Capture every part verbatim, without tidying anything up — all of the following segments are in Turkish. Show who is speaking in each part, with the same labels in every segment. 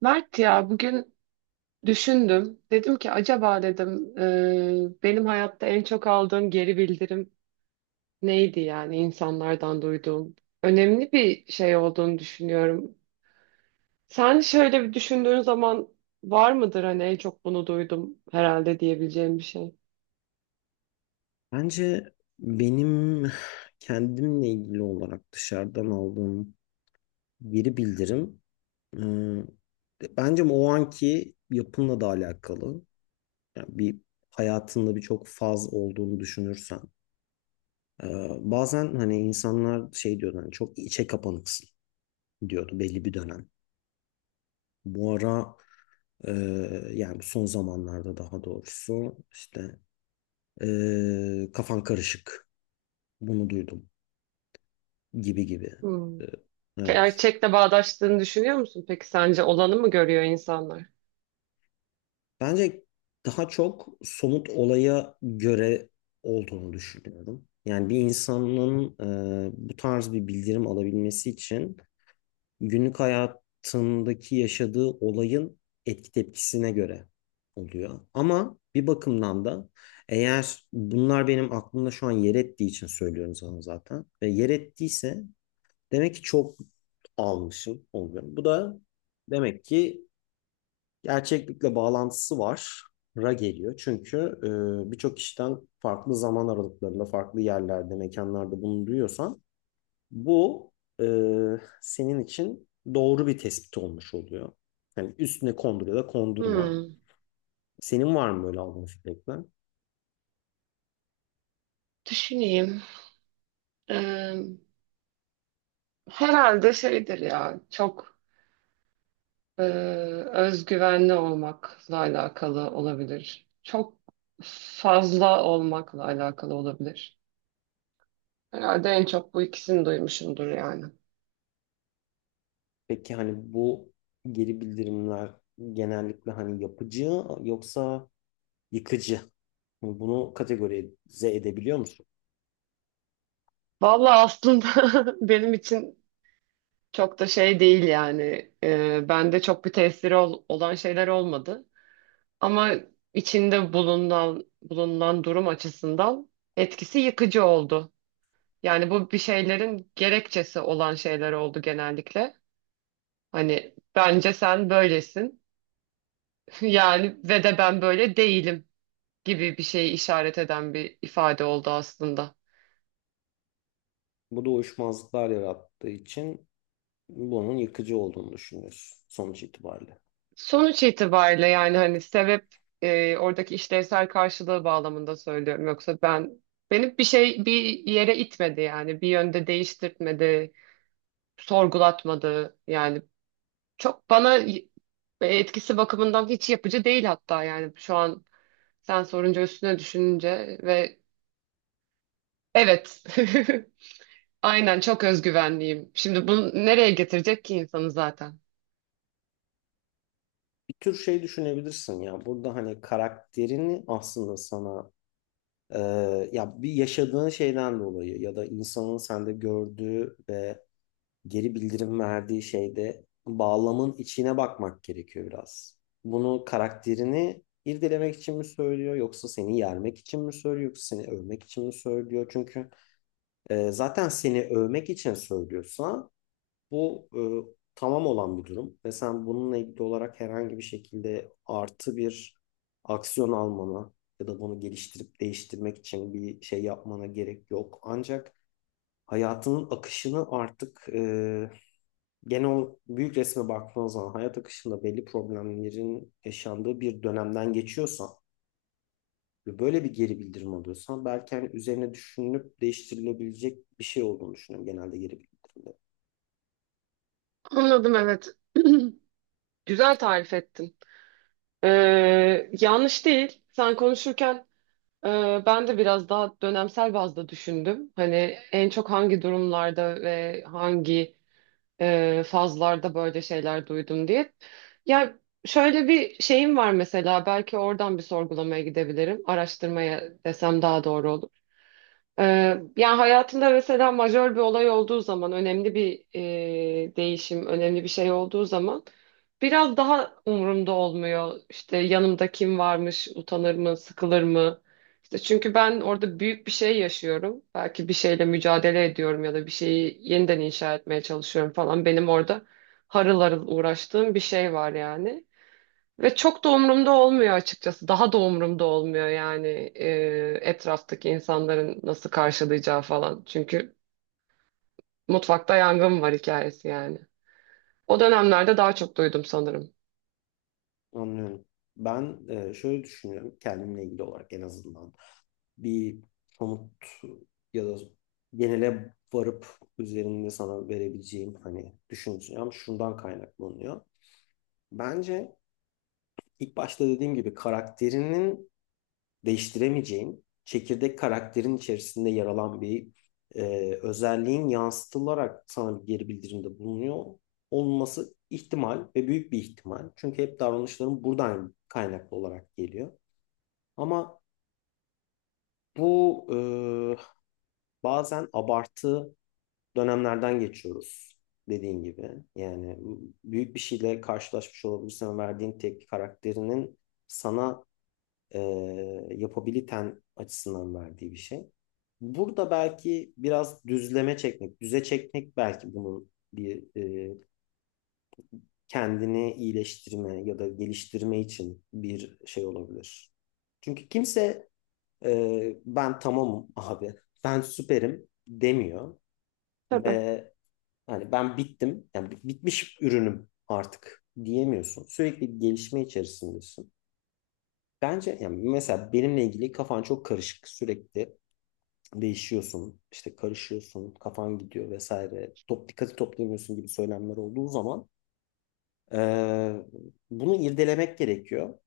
Speaker 1: Mert ya bugün düşündüm. Dedim ki acaba dedim e, benim hayatta en çok aldığım geri bildirim neydi yani insanlardan duyduğum. Önemli bir şey olduğunu düşünüyorum. Sen şöyle bir düşündüğün zaman var mıdır hani en çok bunu duydum herhalde diyebileceğim bir şey.
Speaker 2: Bence benim kendimle ilgili olarak dışarıdan aldığım geri bildirim e, bence o anki yapınla da alakalı. Yani bir hayatında birçok faz olduğunu düşünürsen. e, Bazen hani insanlar şey diyordu, hani çok içe kapanıksın diyordu belli bir dönem. Bu ara, e, yani son zamanlarda daha doğrusu, işte e, kafan karışık bunu duydum gibi gibi.
Speaker 1: Hmm.
Speaker 2: E, Evet.
Speaker 1: Gerçekle bağdaştığını düşünüyor musun? Peki sence olanı mı görüyor insanlar?
Speaker 2: Bence daha çok somut olaya göre olduğunu düşünüyorum. Yani bir insanın e, bu tarz bir bildirim alabilmesi için günlük hayatındaki yaşadığı olayın etki tepkisine göre oluyor. Ama bir bakımdan da, eğer bunlar benim aklımda şu an yer ettiği için söylüyorum sana zaten. Ve yer ettiyse demek ki çok almışım oluyorum. Bu da demek ki gerçeklikle bağlantısı var. Ra geliyor. Çünkü e, birçok kişiden farklı zaman aralıklarında, farklı yerlerde, mekanlarda bunu duyuyorsan bu e, senin için doğru bir tespit olmuş oluyor. Yani üstüne kondur ya da kondurma.
Speaker 1: Hmm.
Speaker 2: Senin var mı böyle aldığın feedbackler?
Speaker 1: Düşüneyim. Ee, herhalde şeydir ya çok Ee, özgüvenli olmakla alakalı olabilir. Çok fazla olmakla alakalı olabilir. Herhalde en çok bu ikisini duymuşumdur yani.
Speaker 2: Peki hani bu geri bildirimler genellikle hani yapıcı yoksa yıkıcı? Bunu kategorize edebiliyor musun?
Speaker 1: Vallahi aslında benim için çok da şey değil yani. Ee, bende çok bir tesiri ol- olan şeyler olmadı. Ama içinde bulunan bulunan durum açısından etkisi yıkıcı oldu. Yani bu bir şeylerin gerekçesi olan şeyler oldu genellikle. Hani bence sen böylesin. Yani ve de ben böyle değilim gibi bir şeyi işaret eden bir ifade oldu aslında.
Speaker 2: Bu da uyuşmazlıklar yarattığı için bunun yıkıcı olduğunu düşünüyorsun sonuç itibariyle.
Speaker 1: Sonuç itibariyle yani hani sebep e, oradaki işlevsel karşılığı bağlamında söylüyorum. Yoksa ben beni bir şey bir yere itmedi yani bir yönde değiştirtmedi, sorgulatmadı. Yani çok bana y- e, etkisi bakımından hiç yapıcı değil hatta yani şu an sen sorunca üstüne düşününce ve evet Aynen çok özgüvenliyim. Şimdi bunu nereye getirecek ki insanı zaten?
Speaker 2: Bir tür şey düşünebilirsin ya burada, hani karakterini aslında sana e, ya bir yaşadığın şeyden dolayı ya da insanın sende gördüğü ve geri bildirim verdiği şeyde bağlamın içine bakmak gerekiyor biraz. Bunu karakterini irdelemek için mi söylüyor yoksa seni yermek için mi söylüyor yoksa seni övmek için mi söylüyor? Çünkü e, zaten seni övmek için söylüyorsa bu e, tamam olan bir durum ve sen bununla ilgili olarak herhangi bir şekilde artı bir aksiyon almana ya da bunu geliştirip değiştirmek için bir şey yapmana gerek yok. Ancak hayatının akışını artık, e, genel büyük resme baktığınız zaman hayat akışında belli problemlerin yaşandığı bir dönemden geçiyorsan ve böyle bir geri bildirim alıyorsan, belki hani üzerine düşünülüp değiştirilebilecek bir şey olduğunu düşünüyorum genelde geri bildirimde.
Speaker 1: Anladım, evet. Güzel tarif ettin. Ee, yanlış değil. Sen konuşurken e, ben de biraz daha dönemsel bazda düşündüm. Hani en çok hangi durumlarda ve hangi e, fazlarda böyle şeyler duydum diye. Ya şöyle bir şeyim var mesela, belki oradan bir sorgulamaya gidebilirim. Araştırmaya desem daha doğru olur. Ee, yani hayatında mesela majör bir olay olduğu zaman, önemli bir e, değişim, önemli bir şey olduğu zaman biraz daha umurumda olmuyor. İşte yanımda kim varmış, utanır mı, sıkılır mı? İşte çünkü ben orada büyük bir şey yaşıyorum. Belki bir şeyle mücadele ediyorum ya da bir şeyi yeniden inşa etmeye çalışıyorum falan. Benim orada harıl harıl uğraştığım bir şey var yani. Ve çok da umurumda olmuyor açıkçası. Daha da umurumda olmuyor yani e, etraftaki insanların nasıl karşılayacağı falan. Çünkü mutfakta yangın var hikayesi yani. O dönemlerde daha çok duydum sanırım.
Speaker 2: Anlıyorum. Ben e, şöyle düşünüyorum kendimle ilgili olarak, en azından bir somut ya da genele varıp üzerinde sana verebileceğim hani düşüncem şundan kaynaklanıyor. Bence ilk başta dediğim gibi karakterinin değiştiremeyeceğin çekirdek karakterin içerisinde yer alan bir e, özelliğin yansıtılarak sana bir geri bildirimde bulunuyor olması ihtimal ve büyük bir ihtimal. Çünkü hep davranışların buradan kaynaklı olarak geliyor. Ama bu, e, bazen abartı dönemlerden geçiyoruz dediğin gibi. Yani büyük bir şeyle karşılaşmış olabilirsin ve verdiğin tepki karakterinin sana e, yapabiliten açısından verdiği bir şey. Burada belki biraz düzleme çekmek, düze çekmek belki bunun bir e, kendini iyileştirme ya da geliştirme için bir şey olabilir. Çünkü kimse e, ben tamamım abi. Ben süperim demiyor
Speaker 1: Tabii.
Speaker 2: ve hani ben bittim. Yani bitmiş ürünüm artık diyemiyorsun. Sürekli bir gelişme içerisindesin. Bence yani mesela benimle ilgili kafan çok karışık. Sürekli değişiyorsun, işte karışıyorsun, kafan gidiyor vesaire. Top dikkati toplayamıyorsun gibi söylemler olduğu zaman e, bunu irdelemek gerekiyor.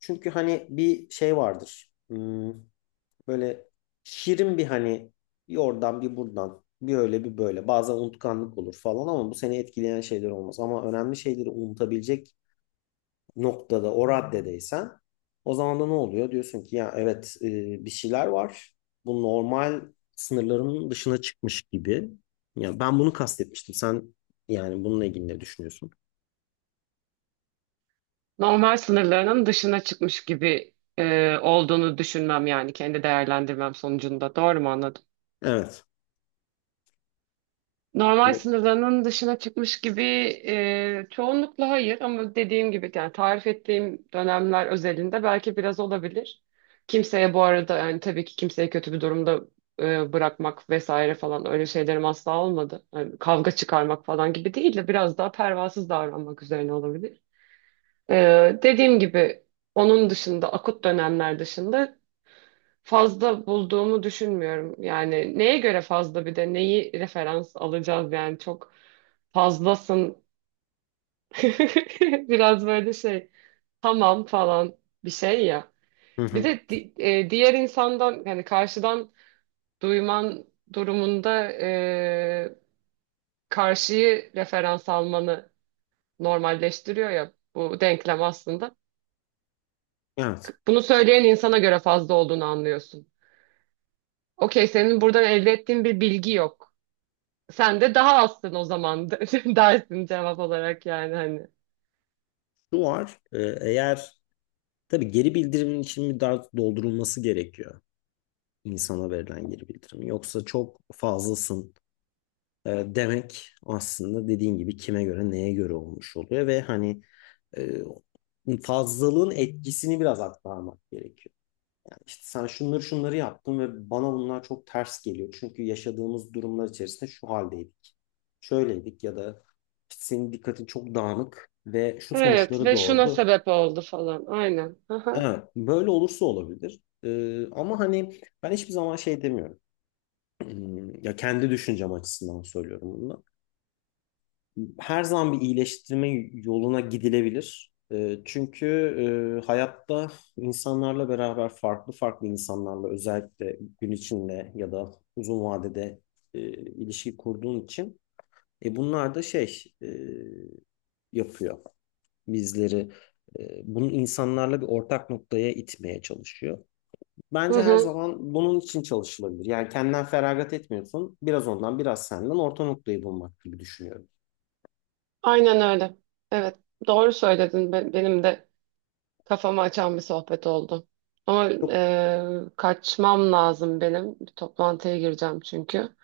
Speaker 2: Çünkü hani bir şey vardır. Hmm, böyle şirin bir hani, bir oradan bir buradan bir öyle bir böyle. Bazen unutkanlık olur falan ama bu seni etkileyen şeyler olmaz. Ama önemli şeyleri unutabilecek noktada, o raddedeysen, o zaman da ne oluyor? Diyorsun ki ya evet, e, bir şeyler var. Bu normal sınırlarımın dışına çıkmış gibi. Ya ben bunu kastetmiştim. Sen yani bununla ilgili ne düşünüyorsun?
Speaker 1: Normal sınırlarının dışına çıkmış gibi e, olduğunu düşünmem yani kendi değerlendirmem sonucunda. Doğru mu anladım?
Speaker 2: Evet.
Speaker 1: Normal
Speaker 2: Ve-
Speaker 1: sınırlarının dışına çıkmış gibi e, çoğunlukla hayır, ama dediğim gibi yani tarif ettiğim dönemler özelinde belki biraz olabilir. Kimseye bu arada yani tabii ki kimseyi kötü bir durumda e, bırakmak vesaire falan öyle şeylerim asla olmadı. Yani kavga çıkarmak falan gibi değil de biraz daha pervasız davranmak üzerine olabilir. Ee, dediğim gibi onun dışında, akut dönemler dışında fazla bulduğumu düşünmüyorum. Yani neye göre fazla, bir de neyi referans alacağız yani çok fazlasın biraz böyle şey, tamam falan bir şey ya.
Speaker 2: Hı
Speaker 1: Bir
Speaker 2: hı.
Speaker 1: de di- e, diğer insandan yani karşıdan duyman durumunda e, karşıyı referans almanı normalleştiriyor ya bu denklem aslında.
Speaker 2: Evet.
Speaker 1: Bunu söyleyen insana göre fazla olduğunu anlıyorsun. Okey, senin buradan elde ettiğin bir bilgi yok. Sen de daha azsın o zaman dersin cevap olarak yani hani.
Speaker 2: Şu var. E, eğer, tabii, geri bildirimin için bir daha doldurulması gerekiyor. İnsana verilen geri bildirim. Yoksa çok fazlasın e, demek, aslında dediğin gibi kime göre neye göre olmuş oluyor ve hani e, fazlalığın etkisini biraz aktarmak gerekiyor. Yani işte sen şunları şunları yaptın ve bana bunlar çok ters geliyor. Çünkü yaşadığımız durumlar içerisinde şu haldeydik. Şöyleydik ya da işte senin dikkatin çok dağınık ve şu
Speaker 1: Evet
Speaker 2: sonuçları
Speaker 1: ve şuna
Speaker 2: doğurdu.
Speaker 1: sebep oldu falan. Aynen. Aha.
Speaker 2: Evet, böyle olursa olabilir. E, ama hani ben hiçbir zaman şey demiyorum. Hmm, ya kendi düşüncem açısından söylüyorum bunu. Her zaman bir iyileştirme yoluna gidilebilir. Ee, Çünkü e, hayatta insanlarla beraber, farklı farklı insanlarla özellikle gün içinde ya da uzun vadede e, ilişki kurduğun için e, bunlar da şey e, yapıyor bizleri. E, Bunu insanlarla bir ortak noktaya itmeye çalışıyor.
Speaker 1: Hı
Speaker 2: Bence her
Speaker 1: hı.
Speaker 2: zaman bunun için çalışılabilir. Yani kendinden feragat etmiyorsun. Biraz ondan, biraz senden, orta noktayı bulmak gibi düşünüyorum.
Speaker 1: Aynen öyle. Evet. Doğru söyledin. Be- Benim de kafamı açan bir sohbet oldu. Ama
Speaker 2: Çok
Speaker 1: e, kaçmam lazım benim. Bir toplantıya gireceğim çünkü.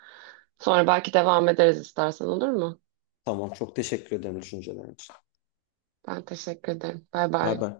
Speaker 1: Sonra belki devam ederiz istersen, olur mu?
Speaker 2: tamam, çok teşekkür ederim düşüncelerin için.
Speaker 1: Ben teşekkür ederim. Bay
Speaker 2: Bay
Speaker 1: bay.
Speaker 2: bay.